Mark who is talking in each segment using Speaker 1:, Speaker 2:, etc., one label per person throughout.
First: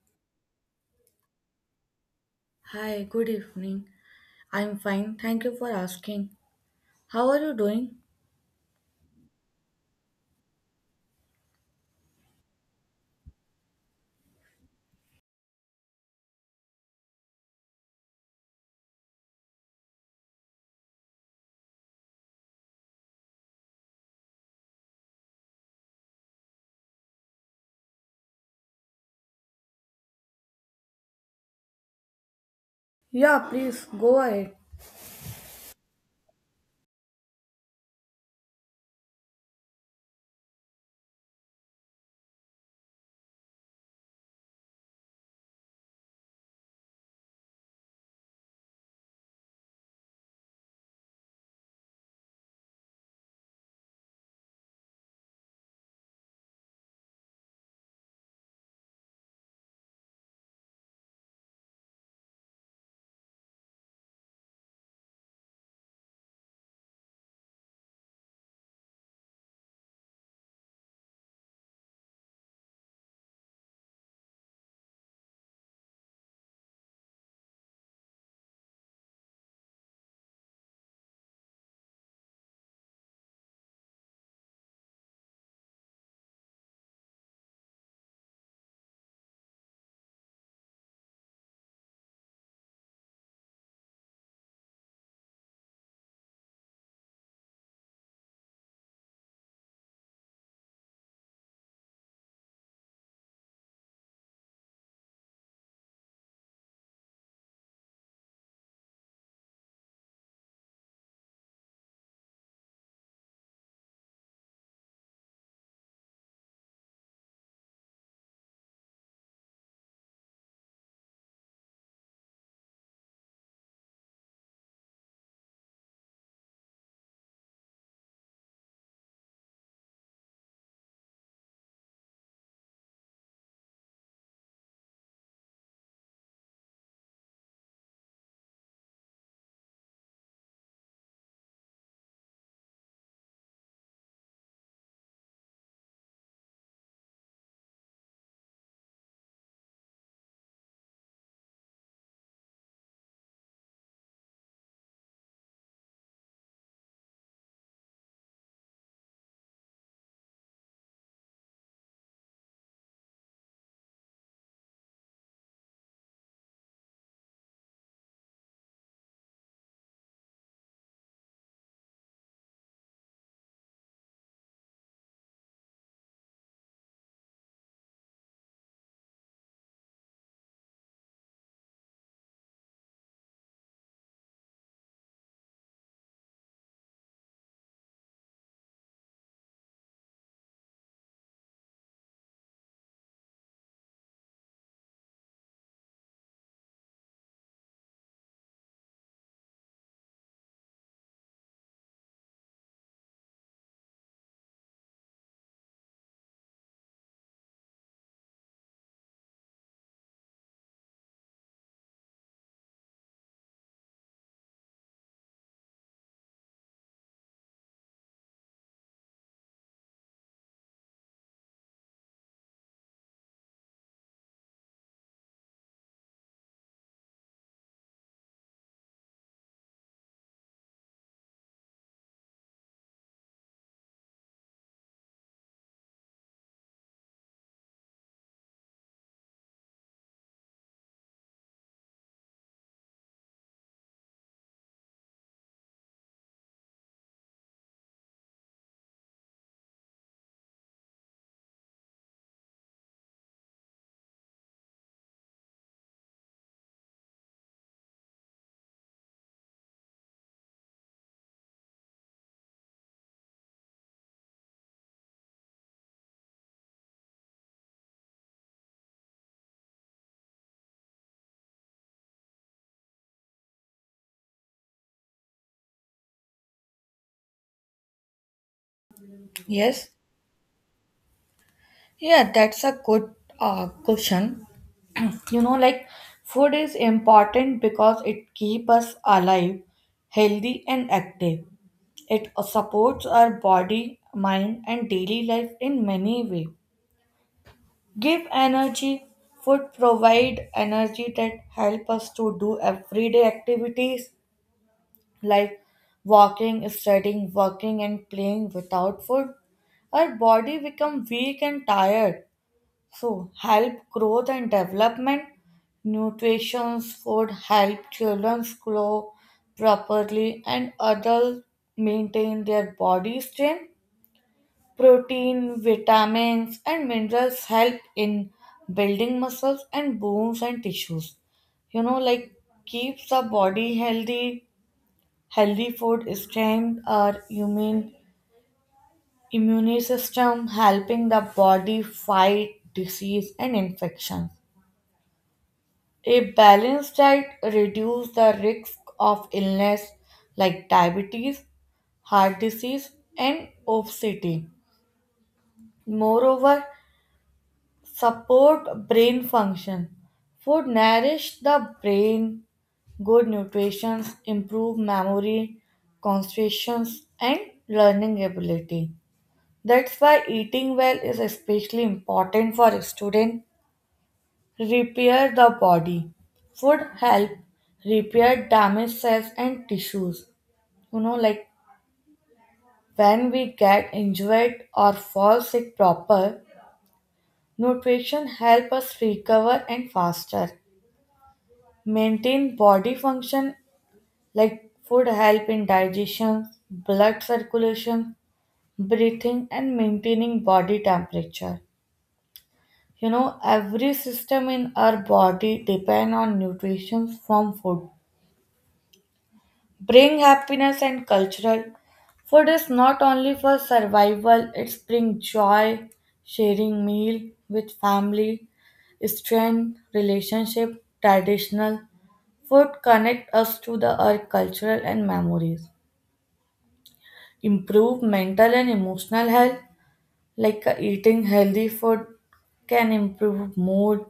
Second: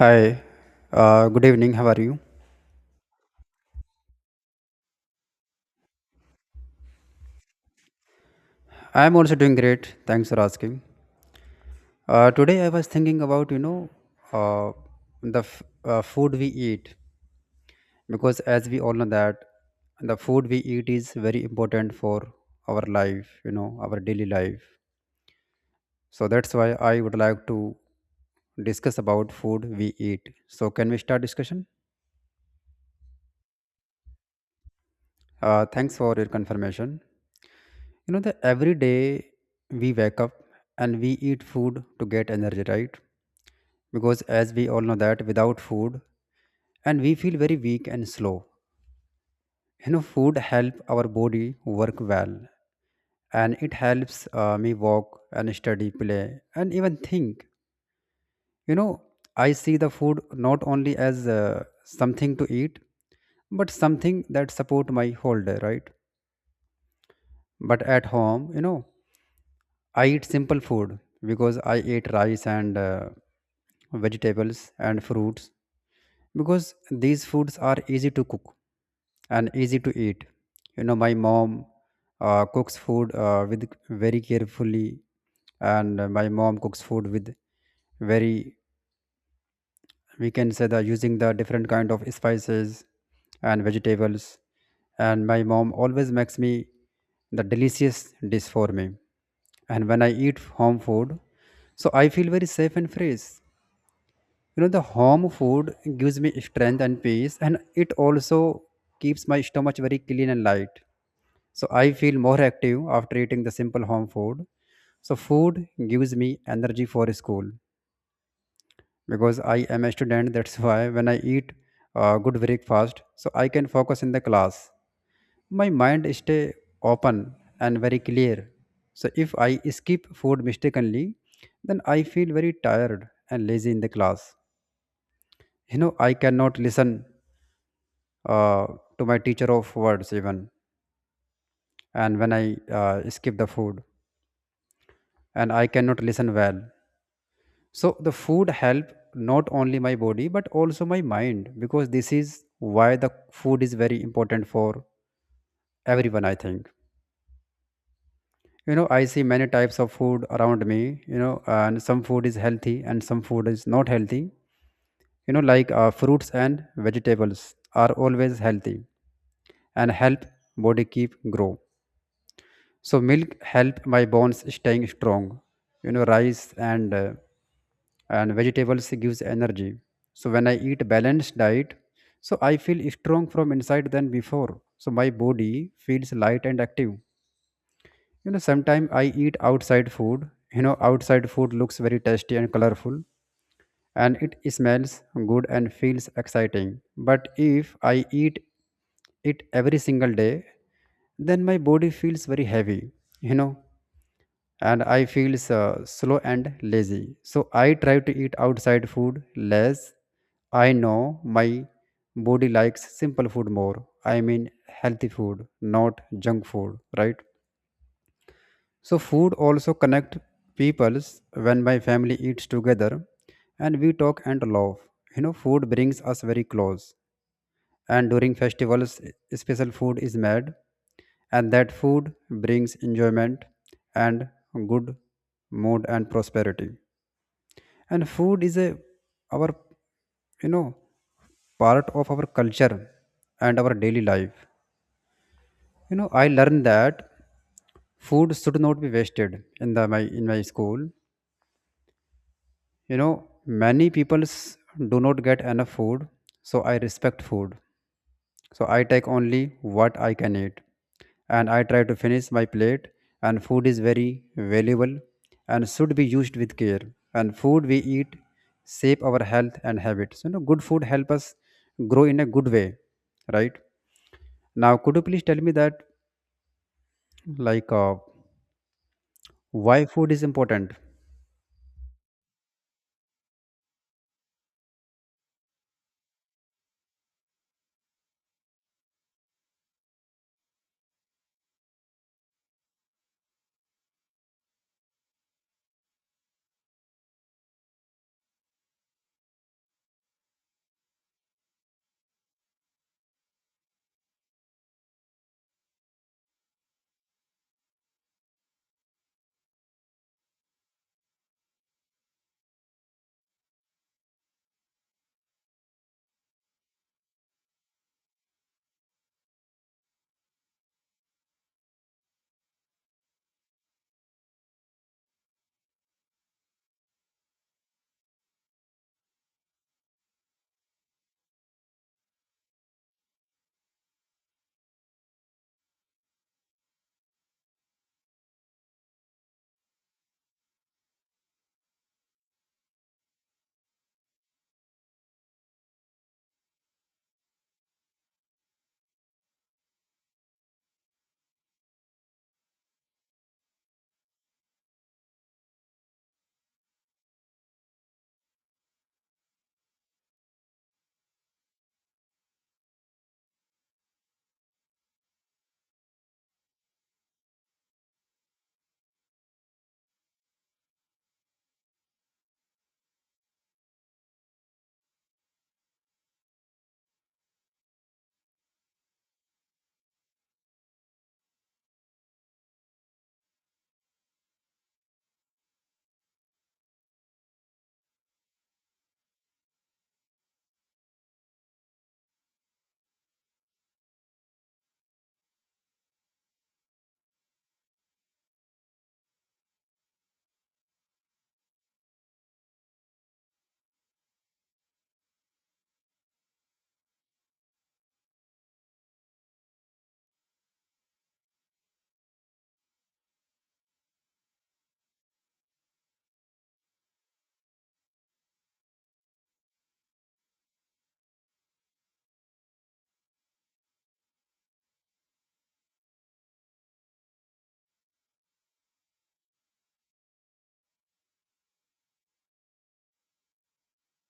Speaker 1: Hi, good evening. How are you?
Speaker 2: Hi, good evening. I'm fine. Thank you for asking. How are you doing?
Speaker 1: I am also doing great. Thanks for asking. Today I was thinking about uh, the food we eat, because as we all know that the food we eat is very important for our life, you know, our daily life. So that's why I would like to discuss about food we eat. So can we start discussion?
Speaker 2: Yeah, please go ahead.
Speaker 1: Thanks for your confirmation. You know that every day we wake up and we eat food to get energy, right? Because as we all know that without food, and we feel very weak and slow. You know, food help our body work well, and it helps me walk and study, play, and even think. You know, I see the food not only as something to eat, but something that support my whole day, right? But at home, you know, I eat simple food because I eat rice and vegetables and fruits, because these foods are easy to cook and easy to eat. You know, my mom cooks food with very carefully, and my mom cooks food with very, we can say that, using the different kind of spices and vegetables, and my mom always makes me the delicious dish for me. And when I eat home food, so I feel very safe and free. You know, the home food gives me strength and peace, and it also keeps my stomach very clean and light, so I feel more active after eating the simple home food. So food gives me energy for school, because I am a student. That's why when I eat good breakfast, so I can focus in the class. My mind stay open and very clear. So if I skip food mistakenly, then I feel very tired and lazy in the class. You know, I cannot listen uh, to my teacher of words even. And when I skip the food, and I cannot listen well. So the food help not only my body but also my mind, because this is why the food is very important for everyone, I think. You know, I see many types of food around me, you know, and some food is healthy and some food is not healthy. You know, like fruits and vegetables are always healthy and help body keep grow. So milk help my bones staying strong. You know, rice and and vegetables gives energy. So when I eat balanced diet, so I feel strong from inside than before. So my body feels light and active. You know, sometimes I eat outside food. You know, outside food looks very tasty and colorful, and it smells good and feels exciting. But if I eat it every single day, then my body feels very heavy, you know, and I feel so slow and lazy. So I try to eat outside food less. I know my body likes simple food more. I mean healthy food, not junk food, right? So food also connect peoples. When my family eats together and we talk and laugh, you know, food brings us very close. And during festivals, special food is made, and that food brings enjoyment and good mood and prosperity. And food is a our, you know, part of our culture and our daily life. You know, I learned that food should not be wasted in the my in my school. You know, many people do not get enough food, so I respect food. So I take only what I can eat, and I try to finish my plate. And food is very valuable and should be used with care. And food we eat shape our health and habits. You know, good food help us grow in a good way, right? Now, could you please tell me that, like why
Speaker 2: Yes.
Speaker 1: food is important?
Speaker 2: Yeah, that's a good question. You know, like food is important because it keeps us alive, healthy, and active. It supports our body, mind, and daily life in many ways. Give energy. Food provide energy that help us to do everyday activities like walking, studying, working, and playing without food, our body become weak and tired. So help growth and development. Nutrition food help children grow properly and adults maintain their body strength. Protein, vitamins, and minerals help in building muscles and bones and tissues. You know, like keeps the body healthy. Healthy food strengthens our immune system, helping the body fight disease and infections. A balanced diet reduces the risk of illness like diabetes, heart disease, and obesity. Moreover, support brain function. Food nourish the brain, good nutrition, improve memory, concentration, and learning ability. That's why eating well is especially important for students. Repair the body. Food help repair damaged cells and tissues. You know, like when we get injured or fall sick proper, nutrition help us recover and faster. Maintain body function like food help in digestion, blood circulation, breathing and maintaining body temperature. You know, every system in our body depend on nutrition from food. Bring happiness and cultural. Food is not only for survival, it's bring joy, sharing meal with family, strength, relationship, traditional. Food connect us to the earth cultural and memories. Improve mental and emotional health. Like eating healthy food can improve mood,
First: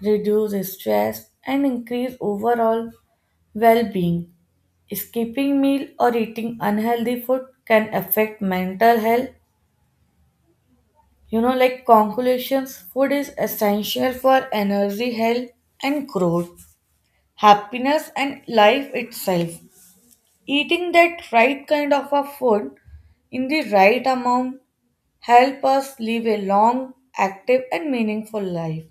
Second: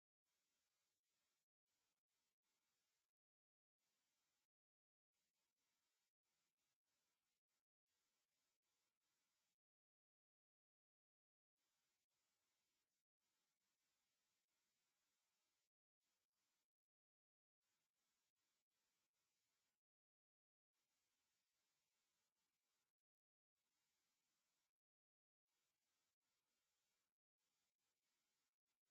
Speaker 2: reduce stress, and increase overall well being. Skipping meal or eating unhealthy food can affect mental health. You know, like conclusions, food is essential for energy, health, and growth, happiness, and life itself. Eating that right kind of a food in the right amount help us live a long, active, and meaningful life.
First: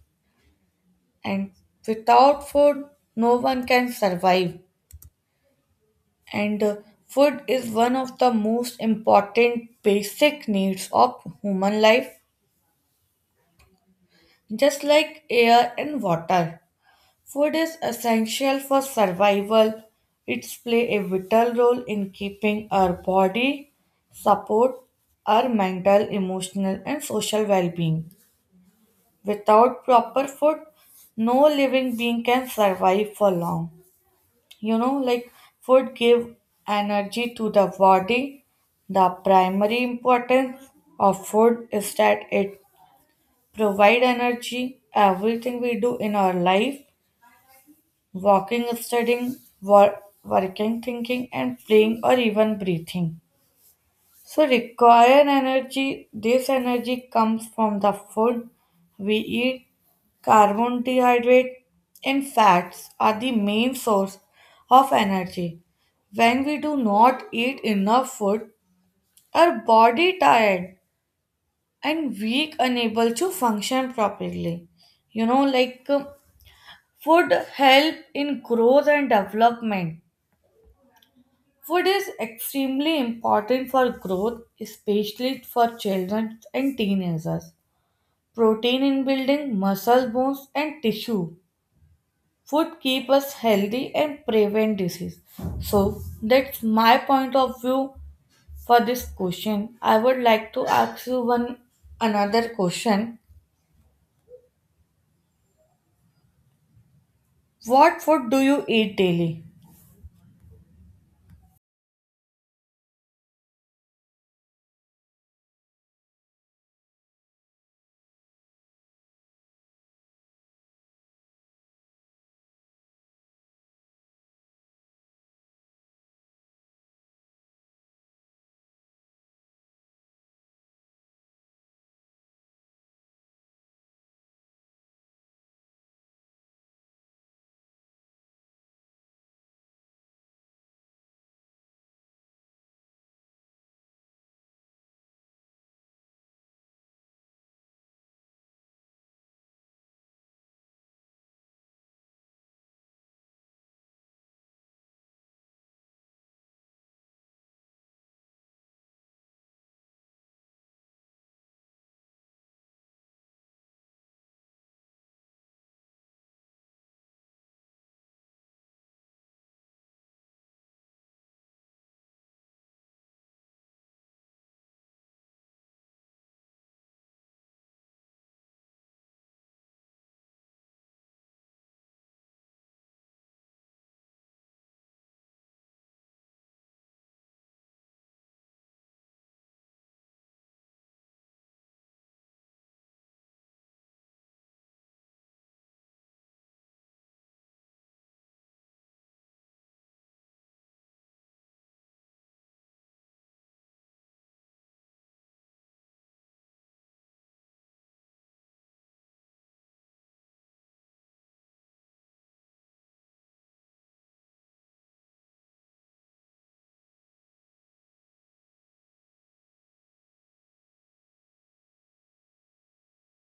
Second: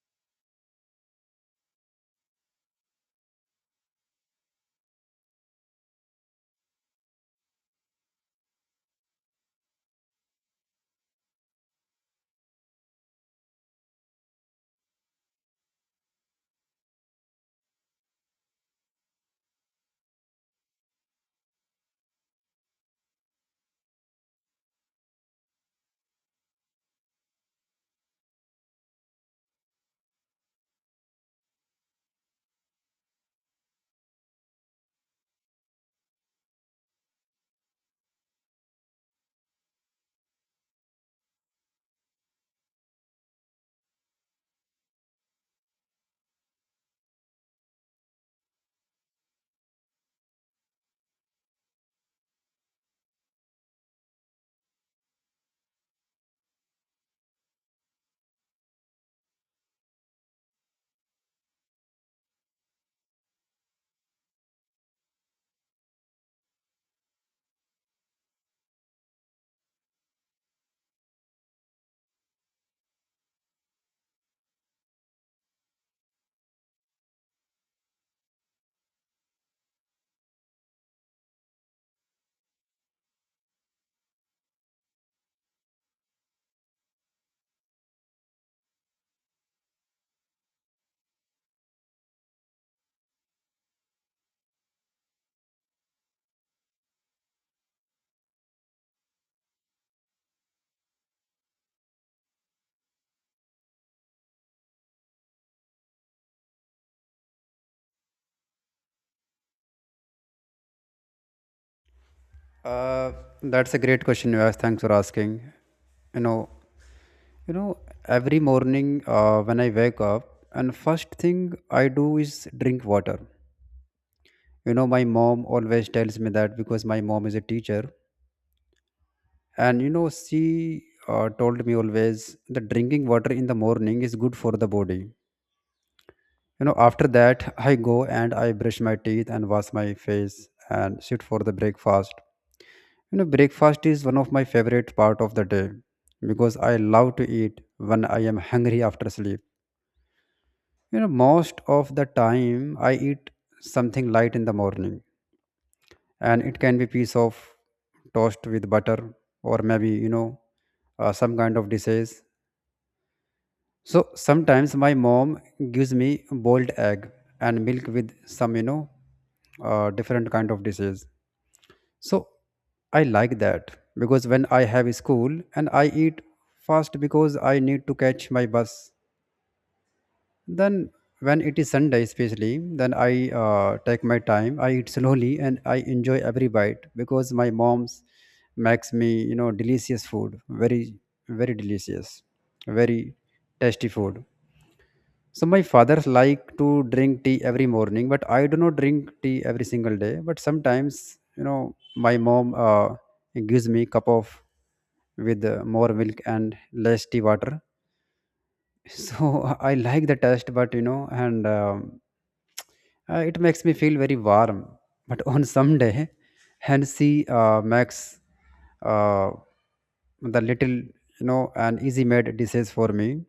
Speaker 2: And without food, no one can survive. And food is one of the most important basic needs of human life, just like air and water. Food is essential for survival. It plays a vital role in keeping our body, support our mental, emotional, and social well being. Without proper food, no living being can survive for long. You know, like food give energy to the body. The primary importance of food is that it provide energy. Everything we do in our life, walking, studying, working, thinking, and playing, or even breathing. So require energy. This energy comes from the food we eat. Carbohydrates, and fats are the main source of energy. When we do not eat enough food, our body tired and weak, unable to function properly. You know, like food help in growth and development. Food is extremely important for growth, especially for children and teenagers. Protein in building muscle bones and tissue. Food keep us healthy and prevent disease. So that's my point of view for this question. I would like to ask you one another question. What food do you eat daily?
Speaker 1: uh, that's a great question you asked. Thanks for asking. You know You know, every morning when I wake up, and first thing I do is drink water. You know, my mom always tells me that, because my mom is a teacher, and you know, she told me always that drinking water in the morning is good for the body. You know, after that, I go and I brush my teeth and wash my face and sit for the breakfast. You know, breakfast is one of my favorite part of the day, because I love to eat when I am hungry after sleep. You know, most of the time I eat something light in the morning, and it can be piece of toast with butter, or maybe you know, some kind of dishes. So sometimes my mom gives me boiled egg and milk with some, you know, different kind of dishes. So I like that, because when I have school and I eat fast because I need to catch my bus. Then when it is sunday especially, then I take my time, I eat slowly and I enjoy every bite, because my mom's makes me, you know, delicious food, very very delicious, very tasty food. So my father like to drink tea every morning, but I do not drink tea every single day. But sometimes, you know, my mom gives me cup of with more milk and less tea water. So I like the taste, but you know, and it makes me feel very warm. But on some day, Hennessy makes uh, the little, you know, an easy made dishes for me.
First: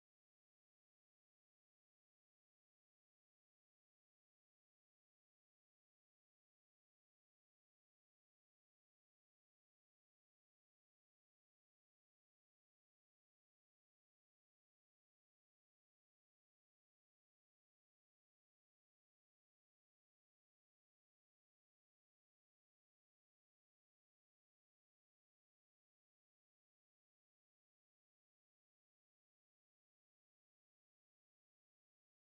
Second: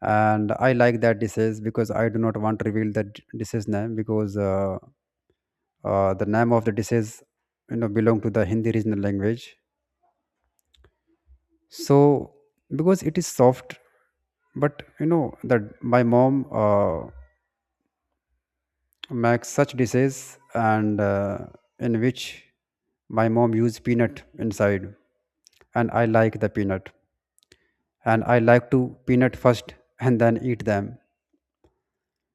Speaker 1: And I like that dishes, because I do not want to reveal that dishes name, because the name of the dishes, you know, belong to the Hindi regional language. So because it is soft, but you know that my mom. Make such dishes, and in which my mom used peanut inside, and I like the peanut, and I like to peanut first and then eat them.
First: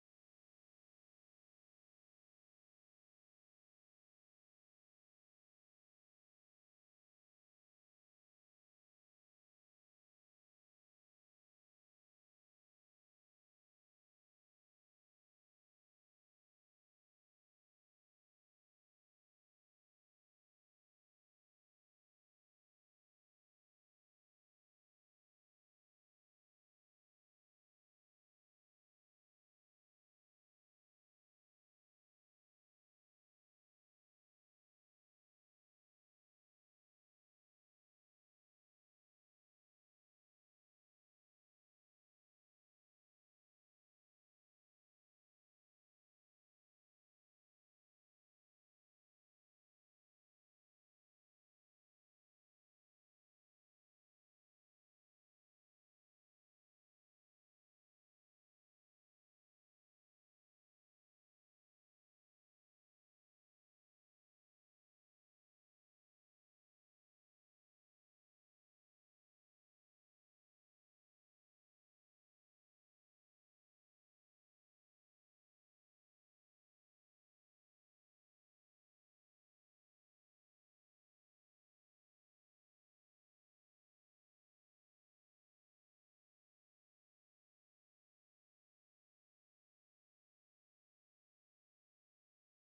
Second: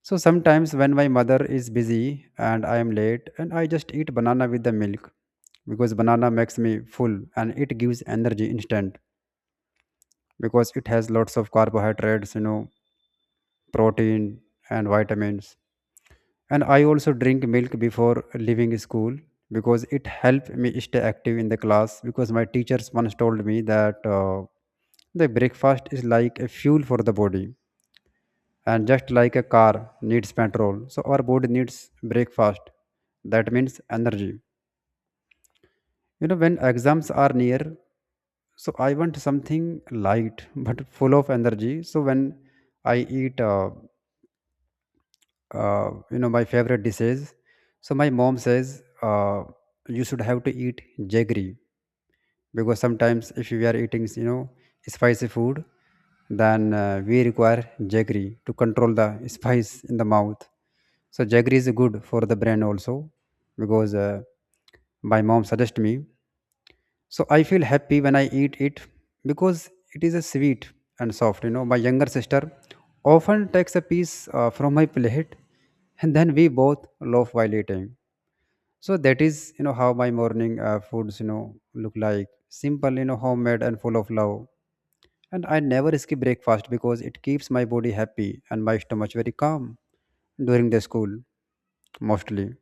Speaker 1: So sometimes when my mother is busy and I am late, and I just eat banana with the milk, because banana makes me full and it gives energy instant, because it has lots of carbohydrates, you know, protein and vitamins. And I also drink milk before leaving school, because it helped me stay active in the class, because my teachers once told me that the breakfast is like a fuel for the body, and just like a car needs petrol, so our body needs breakfast, that means energy. You know, when exams are near, so I want something light but full of energy. So when I eat you know, my favorite dishes, so my mom says you should have to eat jaggery, because sometimes if we are eating, you know, spicy food, then we require jaggery to control the spice in the mouth. So jaggery is good for the brain also, because my mom suggested me. So I feel happy when I eat it, because it is a sweet and soft. You know, my younger sister often takes a piece from my plate, and then we both laugh while eating. So that is, you know, how my morning foods, you know, look like, simple, you know, homemade and full of love. And I never skip breakfast because it keeps my body happy and my stomach very calm during the school mostly.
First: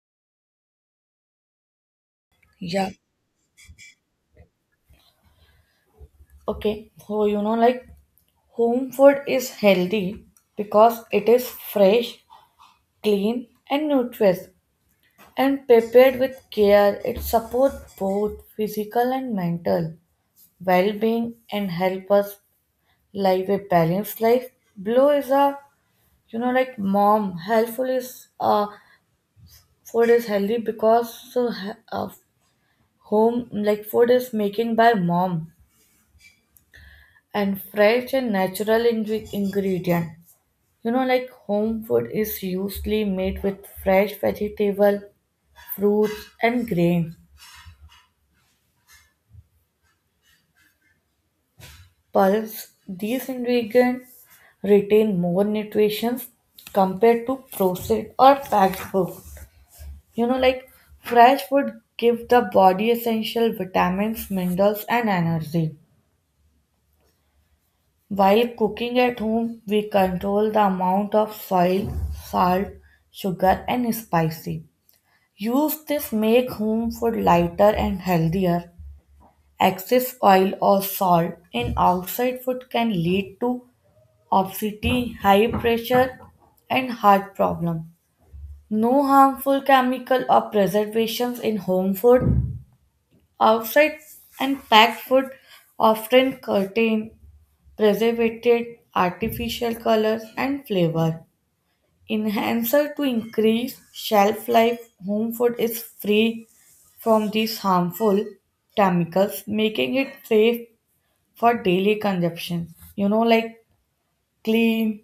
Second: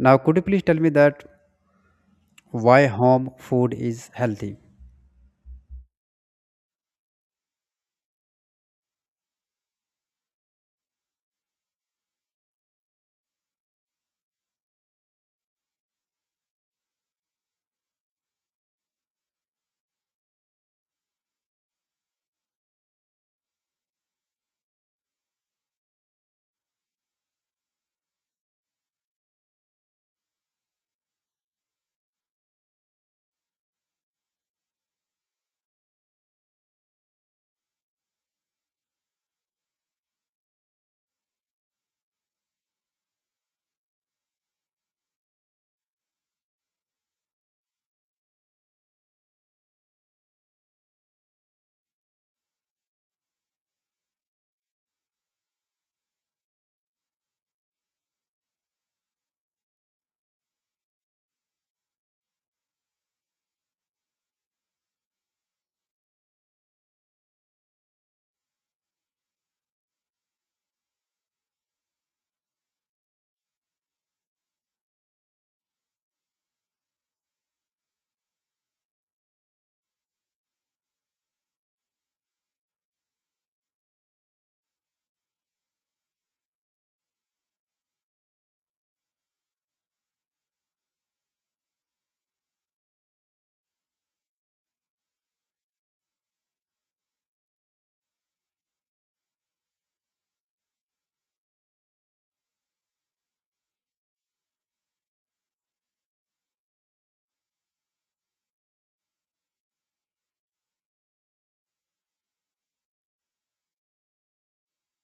Speaker 1: Now, could you please tell me that why
Speaker 2: Yeah.
Speaker 1: home food is healthy?
Speaker 2: Okay, so you know, like home food is healthy because it is fresh, clean, and nutritious, and prepared with care. It supports both physical and mental well being and help us live a balanced life. Blue is a, you know, like mom. Helpful is food is healthy because home like food is making by mom and fresh and natural ingredient. You know, like home food is usually made with fresh vegetable, fruits, and grains. Pulse these ingredients retain more nutrition compared to processed or packed food. You know, like fresh food give the body essential vitamins, minerals, and energy. While cooking at home, we control the amount of soil, salt, sugar, and spicy. Use this make home food lighter and healthier. Excess oil or salt in outside food can lead to obesity, high pressure, and heart problem. No harmful chemical or preservations in home food. Outside and packed food often contain preservative artificial colors and flavor. Enhancer to increase shelf life, home food is free from these harmful chemicals, making it safe for daily consumption. You know, like clean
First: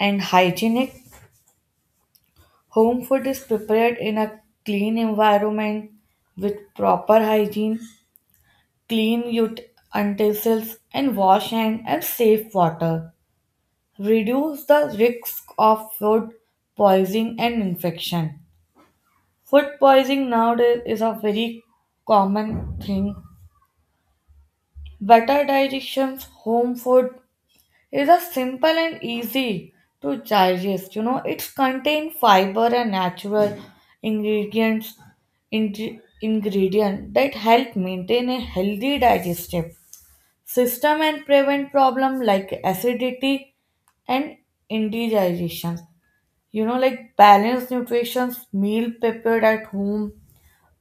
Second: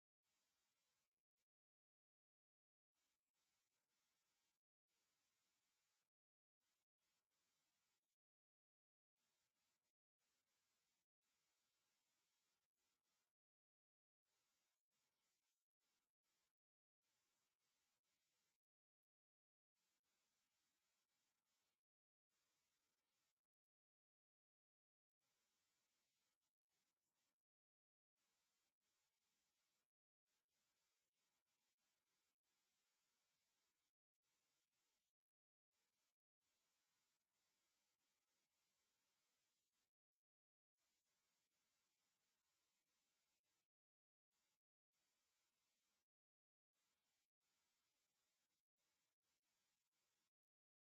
Speaker 2: and hygienic. Home food is prepared in a clean environment with proper hygiene. Clean utensils and wash hand and safe water. Reduce the risk of food poisoning and infection. Food poisoning nowadays is a very common thing. Better digestion, home food is a simple and easy to digest. You know, it's contain fiber and natural ingredients in- ingredient that help maintain a healthy digestive system and prevent problem like acidity and indigestion. You know, like balanced nutrition, meal prepared at home.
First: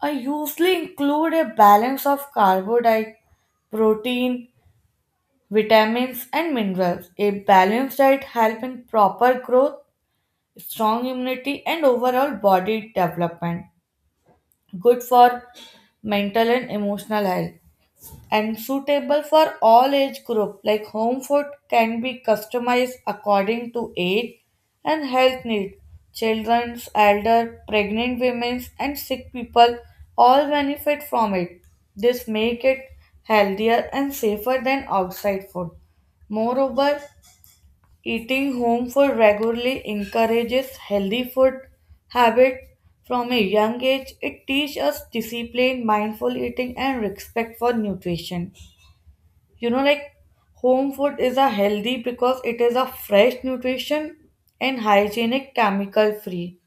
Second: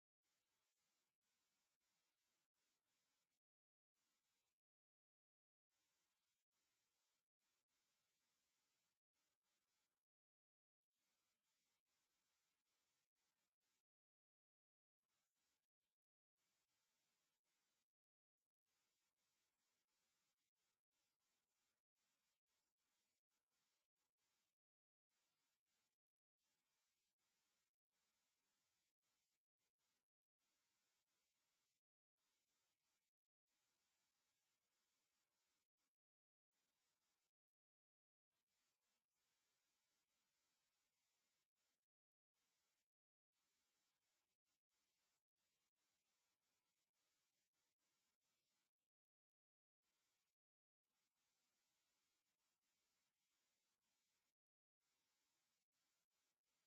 Speaker 2: I usually include a balance of carbohydrate, protein, vitamins, and minerals. A balanced diet helps in proper growth, strong immunity, and overall body development. Good for mental and emotional health, and suitable for all age group like home food can be customized according to age and health need, children's elder pregnant women and sick people all benefit from it. This make it healthier and safer than outside food. Moreover, eating home food regularly encourages healthy food habit from a young age. It teaches us discipline mindful eating and respect for nutrition. You know, like home food is a healthy because it is a fresh nutrition and hygienic chemical free,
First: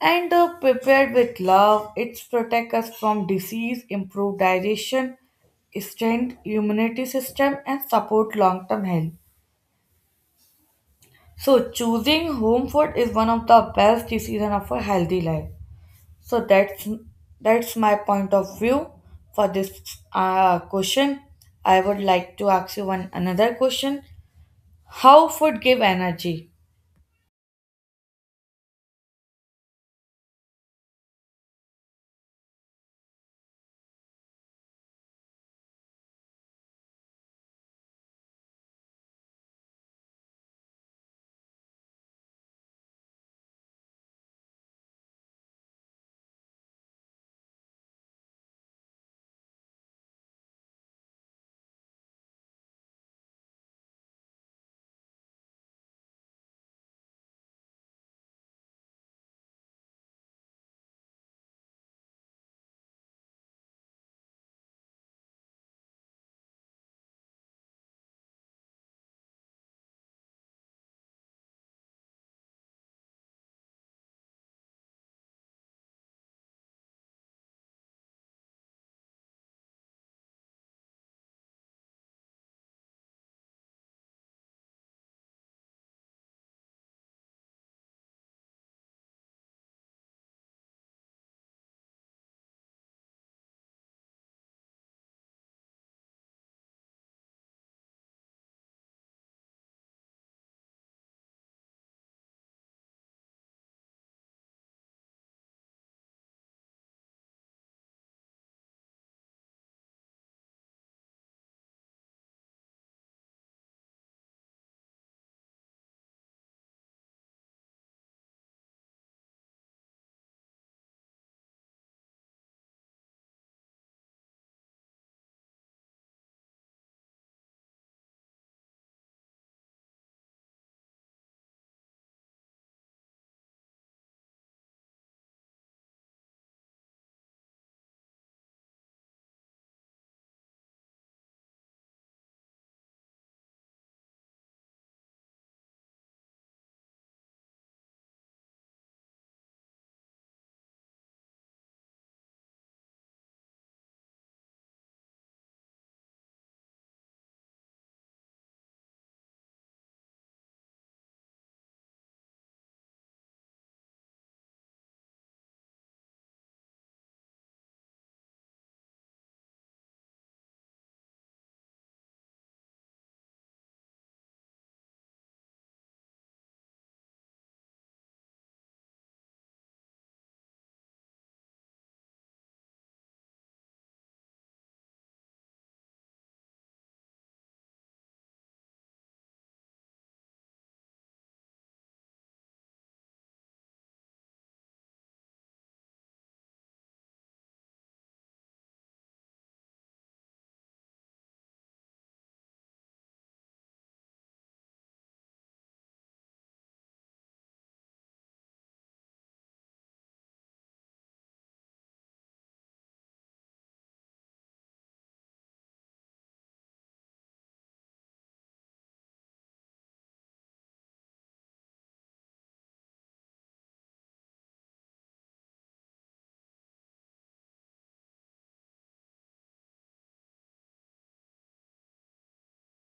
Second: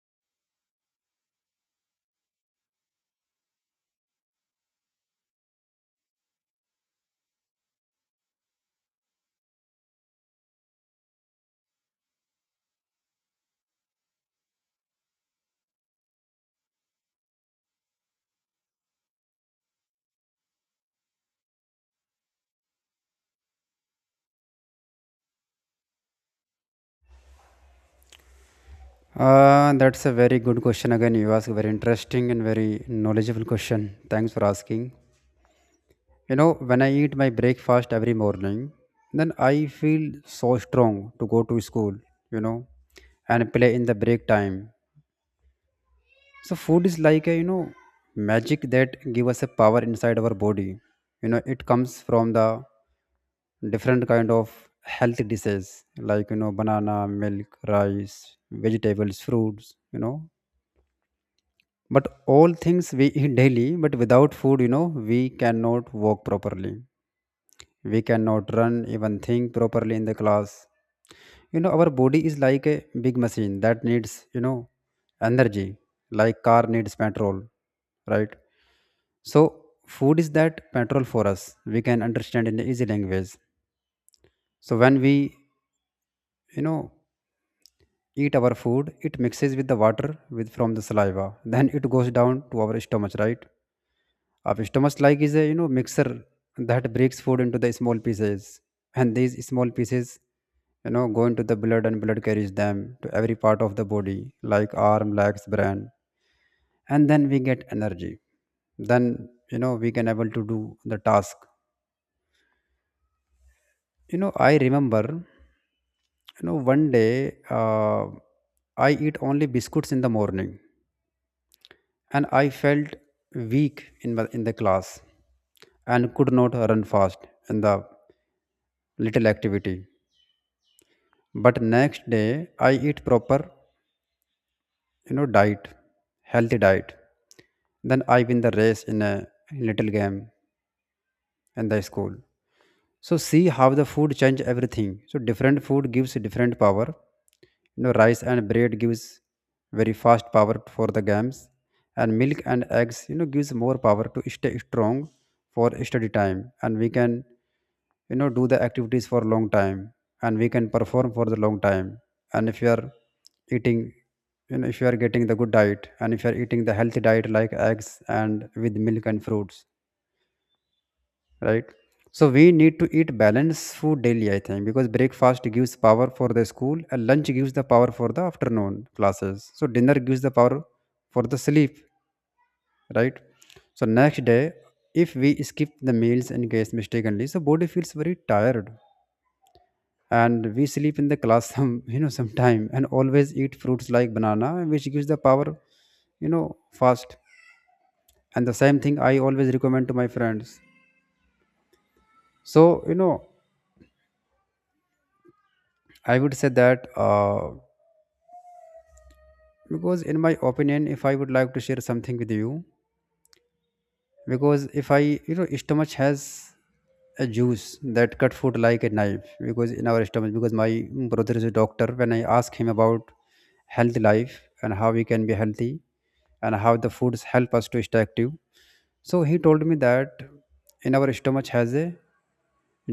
Speaker 2: and prepared with love. It protects us from disease, improve digestion, strengthen immunity system, and support long term health. So choosing home food is one of the best decision of a healthy life. So that's my point of view for this question. I would like to ask you one another question. How food give energy?
Speaker 1: That's a very good question. Again, you ask very interesting and very knowledgeable question. Thanks for asking. You know, when I eat my breakfast every morning, then I feel so strong to go to school, you know, and play in the break time. So food is like a, you know, magic that give us a power inside our body. You know, it comes from the different kind of healthy dishes like, you know, banana, milk, rice, vegetables, fruits, you know, but all things we eat daily. But without food, you know, we cannot walk properly, we cannot run, even think properly in the class. You know, our body is like a big machine that needs, you know, energy, like car needs petrol, right? So food is that petrol for us, we can understand in easy language. So when we, you know, eat our food, it mixes with the water, with from the saliva, then it goes down to our stomach, right? A stomach like is a, you know, mixer that breaks food into the small pieces, and these small pieces, you know, go into the blood, and blood carries them to every part of the body like arm, legs, brain, and then we get energy. Then you know we can able to do the task. I remember one day I eat only biscuits in the morning, and I felt weak in my, in the class and could not run fast in the little activity. But next day I eat proper diet, healthy diet, then I win the race in a little game in the school. So see how the food change everything. So different food gives different power. You know, rice and bread gives very fast power for the games, and milk and eggs, you know, gives more power to stay strong for study time, and we can, you know, do the activities for long time, and we can perform for the long time. And if you are eating, you know, if you are getting the good diet, and if you are eating the healthy diet like eggs and with milk and fruits, right. So we need to eat balanced food daily, I think, because breakfast gives power for the school, and lunch gives the power for the afternoon classes, so dinner gives the power for the sleep, right. So next day if we skip the meals and guess mistakenly, so body feels very tired and we sleep in the class some sometime, and always eat fruits like banana which gives the power, you know fast. And the same thing I always recommend to my friends. So, I would say that because in my opinion, if I would like to share something with you, because if I stomach has a juice that cut food like a knife, because in our stomach, because my brother is a doctor, when I ask him about healthy life and how we can be healthy and how the foods help us to stay active, so he told me that in our stomach has a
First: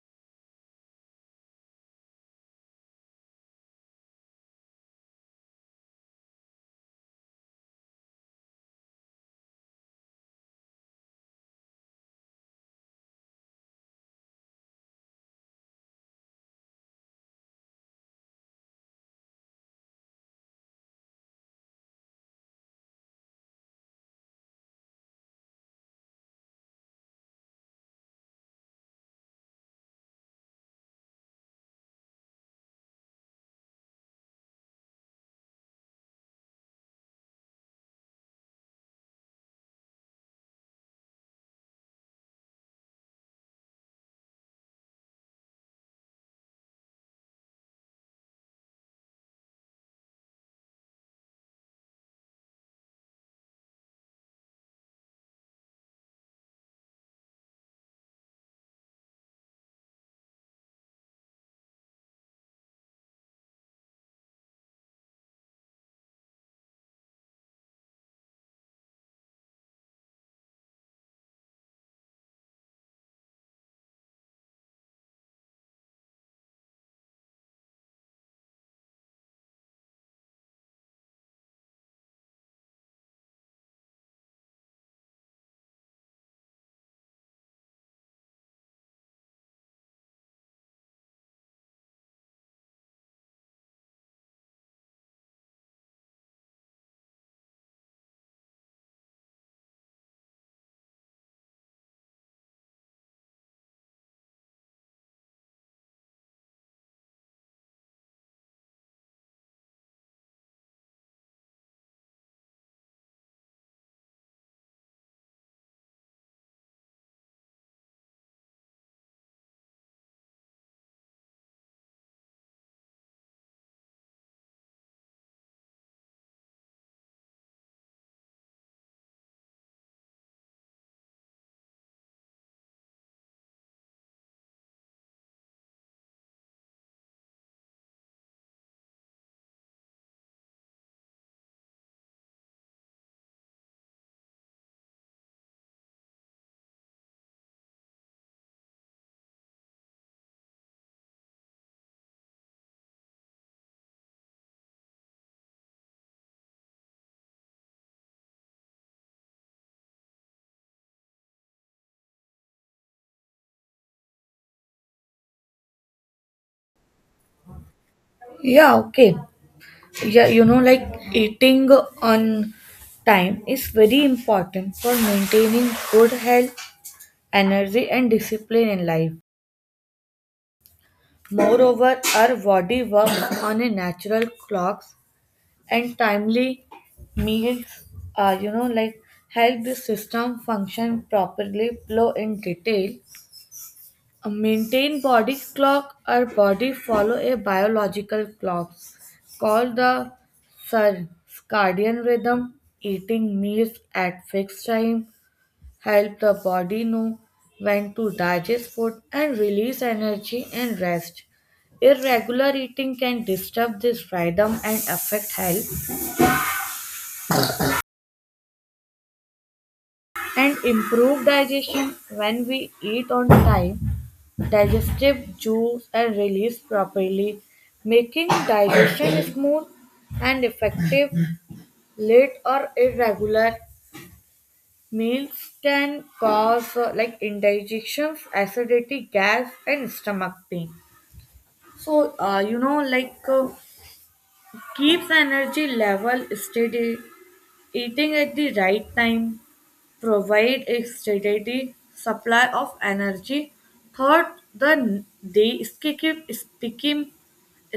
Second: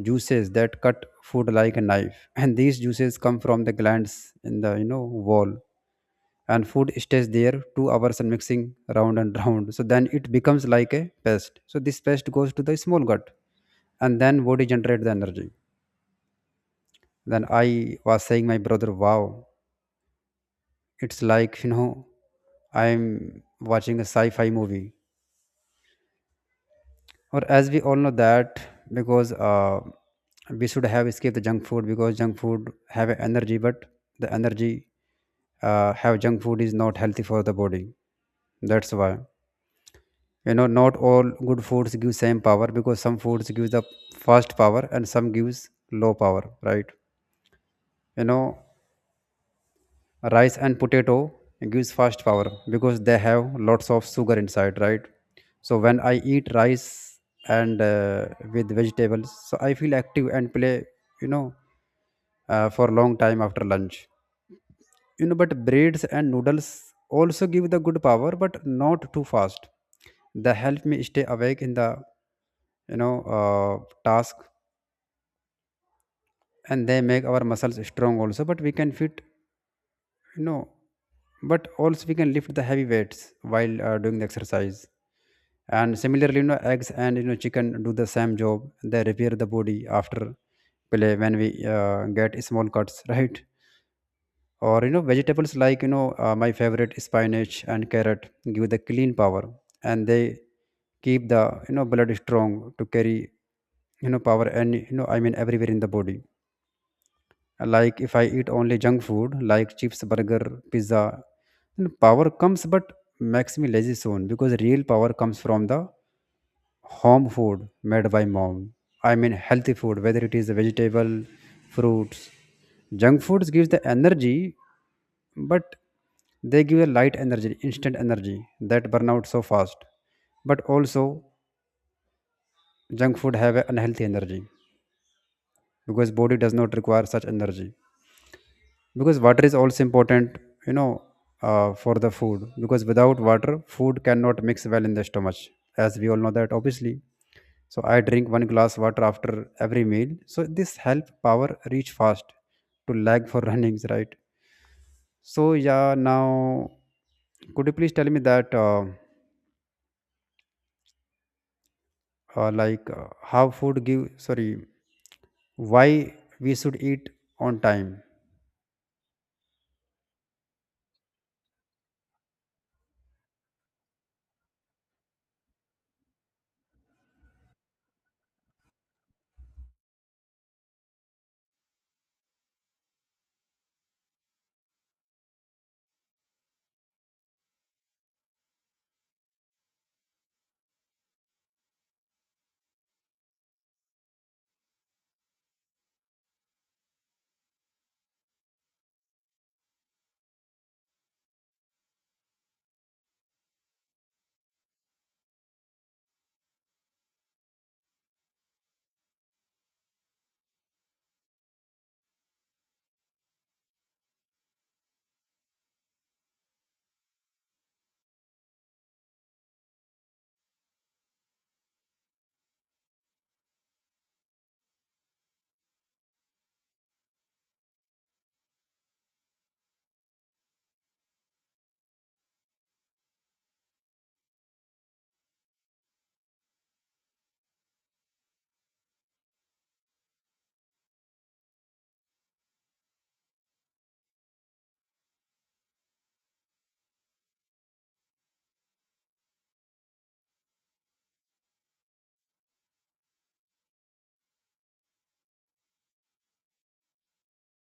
Speaker 1: juices that cut food like a knife, and these juices come from the glands in the wall. And food stays there 2 hours and mixing round and round, so then it becomes like a paste, so this paste goes to the small gut, and then body generate the energy. Then I was saying my brother, wow, it's like I'm watching a sci-fi movie. Or as we all know that, because we should have escaped the junk food, because junk food have a energy but the energy, have junk food is not healthy for the body. That's why, not all good foods give same power, because some foods give the fast power and some gives low power, right. You know, rice and potato gives fast power because they have lots of sugar inside, right. So when I eat rice and with vegetables, so I feel active and play, you know for a long time after lunch. But breads and noodles also give the good power but not too fast. They help me stay awake in the you know uh, task, and they make our muscles strong also. But we can fit, you know but also we can lift the heavy weights while doing the exercise. And similarly, you know, eggs and, you know, chicken do the same job. They repair the body after play when we get small cuts right. Or, you know, vegetables like, you know, my favorite spinach and carrot give the clean power, and they keep the blood strong to carry, power and, you know, I mean everywhere in the body. Like if I eat only junk food like chips, burger, pizza, then power comes but makes me lazy soon, because real power comes from the home food made by mom. I mean healthy food, whether it is vegetable, fruits. Junk foods gives the energy, but they give a light energy, instant energy that burn out so fast. But also junk food have an unhealthy energy because body does not require such energy. Because water is also important, you know for the food, because without water food cannot mix well in the stomach, as we all know that obviously. So I drink one glass water after every meal, so this help power reach fast to lag for runnings, right. So yeah, now could you please tell me that like how food give, sorry, why we should eat on time?
Speaker 2: Yeah, okay. Yeah, you know, like eating on time is very important for maintaining good health, energy, and discipline in life. Moreover, our body works on a natural clocks and timely meals, you know, like help the system function properly. Flow in detail. Maintain body clock. Our body follow a biological clock called the circadian rhythm. Eating meals at fixed time help the body know when to digest food and release energy and rest. Irregular eating can disturb this rhythm and affect health, and improve digestion. When we eat on time, digestive juice are released properly, making digestion smooth and effective. Late or irregular meals can cause like indigestions, acidity, gas and stomach pain. So you know, like keeps energy level steady. Eating at the right time provide a steady supply of energy. Third, the day skip, skipping,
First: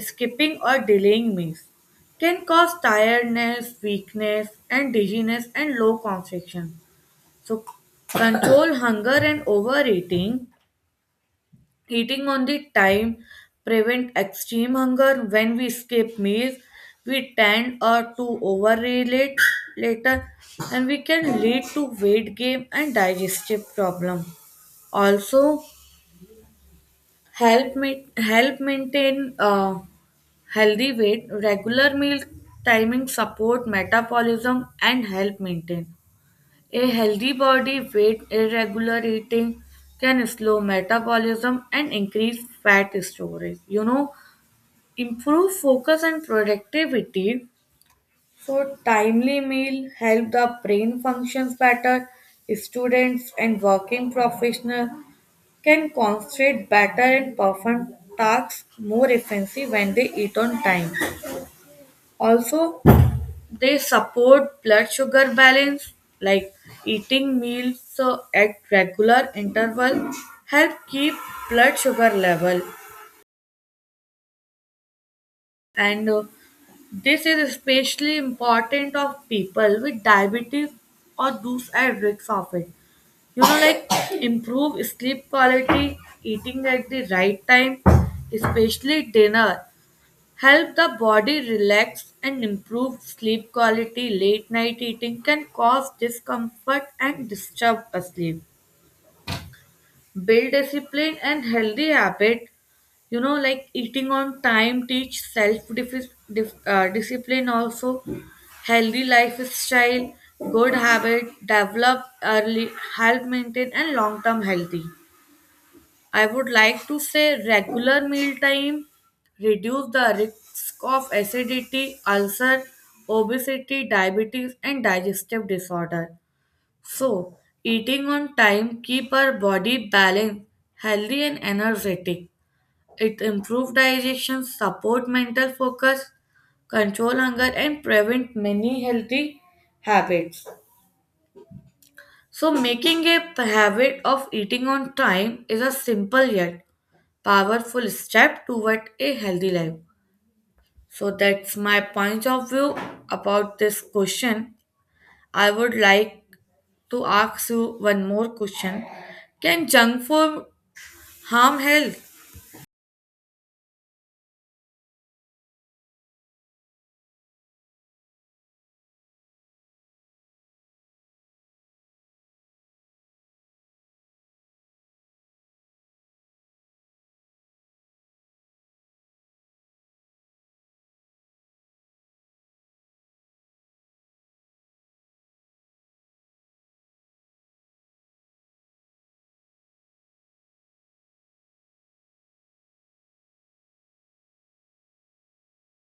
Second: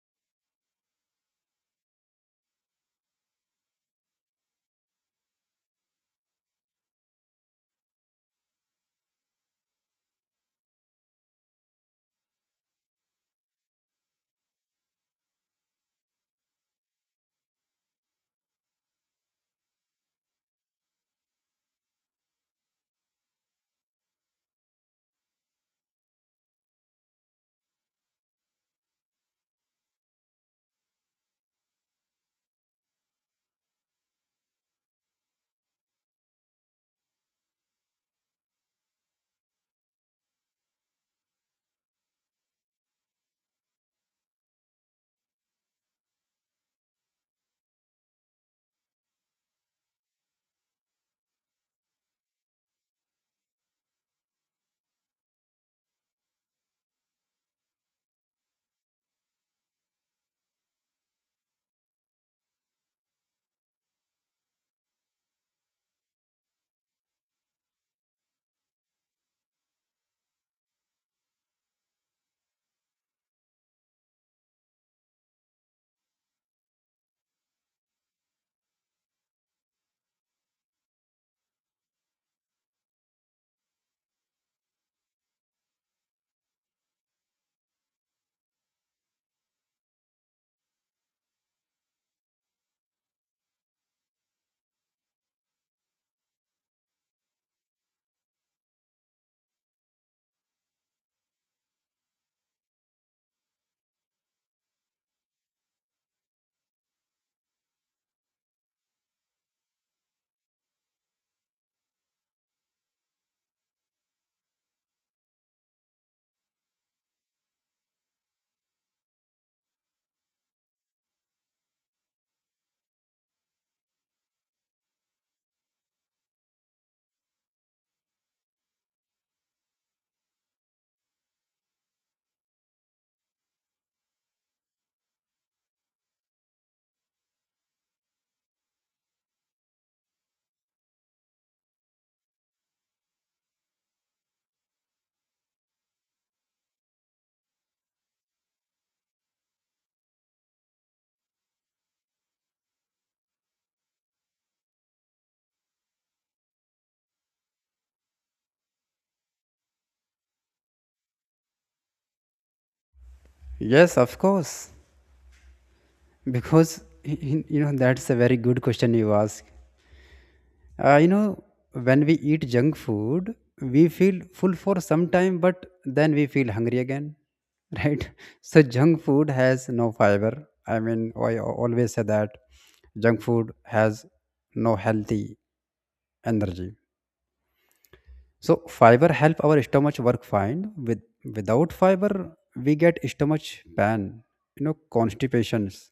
Speaker 2: skipping or delaying meals can cause tiredness, weakness, and dizziness and low concentration. So, control hunger and overeating. Eating on the time prevent extreme hunger. When we skip meals, we tend to overeat later, and we can lead to weight gain and digestive problem. Also, help maintain healthy weight. Regular meal timing support metabolism and help maintain a healthy body weight, irregular eating can slow metabolism and increase fat storage. You know, improve focus and productivity. So, timely meal help the brain functions better. Students and working professionals can concentrate better and perform tasks more efficiently when they eat on time. Also, they support blood sugar balance like eating meals at regular interval help keep blood sugar level, and this is especially important of people with diabetes or those at risk of it. You know, like improve sleep quality. Eating at the right time, especially dinner, help the body relax and improve sleep quality. Late night eating can cause discomfort and disturb sleep. Build discipline and healthy habit. You know, like eating on time, teach self discipline also. Healthy lifestyle, good habit, develop early, help maintain and long term healthy. I would like to say regular mealtime reduce the risk of acidity, ulcer, obesity, diabetes, and digestive disorder. So, eating on time keep our body balanced, healthy, and energetic. It improves digestion, support mental focus, control hunger, and prevent many healthy habits. So, making a habit of eating on time is a simple yet powerful step toward a healthy life. So, that's my point of view about this question. I would like to ask you one more question. Can junk food harm health?
Speaker 1: Yes, of course, because you know that's a very good question you ask. You know, when we eat junk food, we feel full for some time, but then we feel hungry again, right? So, junk food has no fiber. I mean, I always say that junk food has no healthy energy. So fiber help our stomach work fine. With without fiber, we get stomach pain, you know, constipations.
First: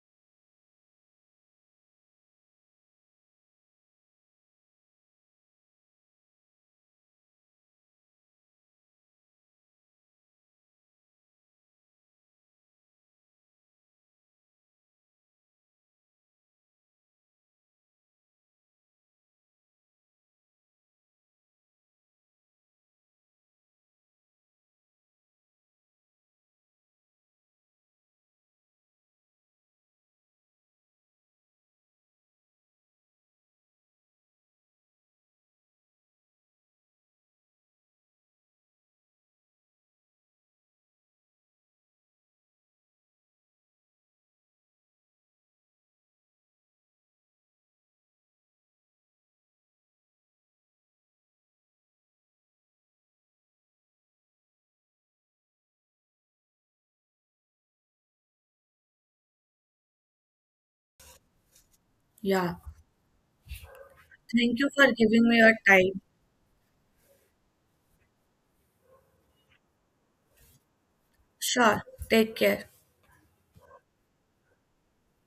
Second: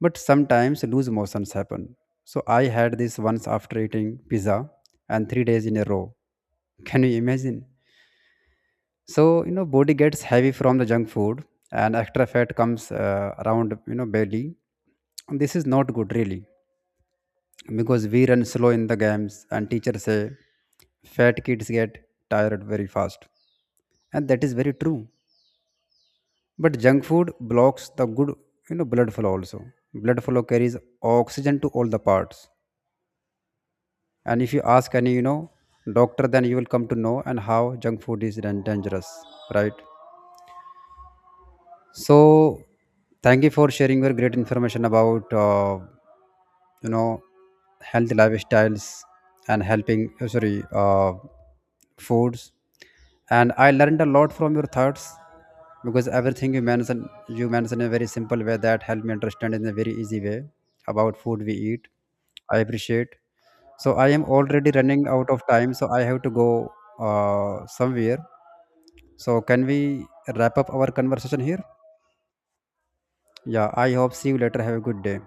Speaker 1: But sometimes loose motions happen. So I had this once after eating pizza and 3 days in a row. Can you imagine? So you know, body gets heavy from the junk food, and extra fat comes around, you know, belly. This is not good really, because we run slow in the games, and teachers say fat kids get tired very fast, and that is very true. But junk food blocks the good, you know, blood flow also. Blood flow carries oxygen to all the parts, and if you ask any, you know, doctor, then you will come to know and how junk food is dangerous, right. So, thank you for sharing your great information about you know, healthy lifestyles and helping sorry, foods. And I learned a lot from your thoughts, because everything you mentioned in a very simple way that helped me understand in a very easy way about food we eat.
Speaker 2: Yeah.
Speaker 1: I appreciate. So I am
Speaker 2: Thank you
Speaker 1: already
Speaker 2: for
Speaker 1: running
Speaker 2: giving
Speaker 1: out
Speaker 2: me
Speaker 1: of
Speaker 2: your
Speaker 1: time, so I
Speaker 2: time.
Speaker 1: have to go somewhere. So can we wrap up our conversation here?
Speaker 2: Sure. Take care.
Speaker 1: Yeah, I hope see you later. Have a good day.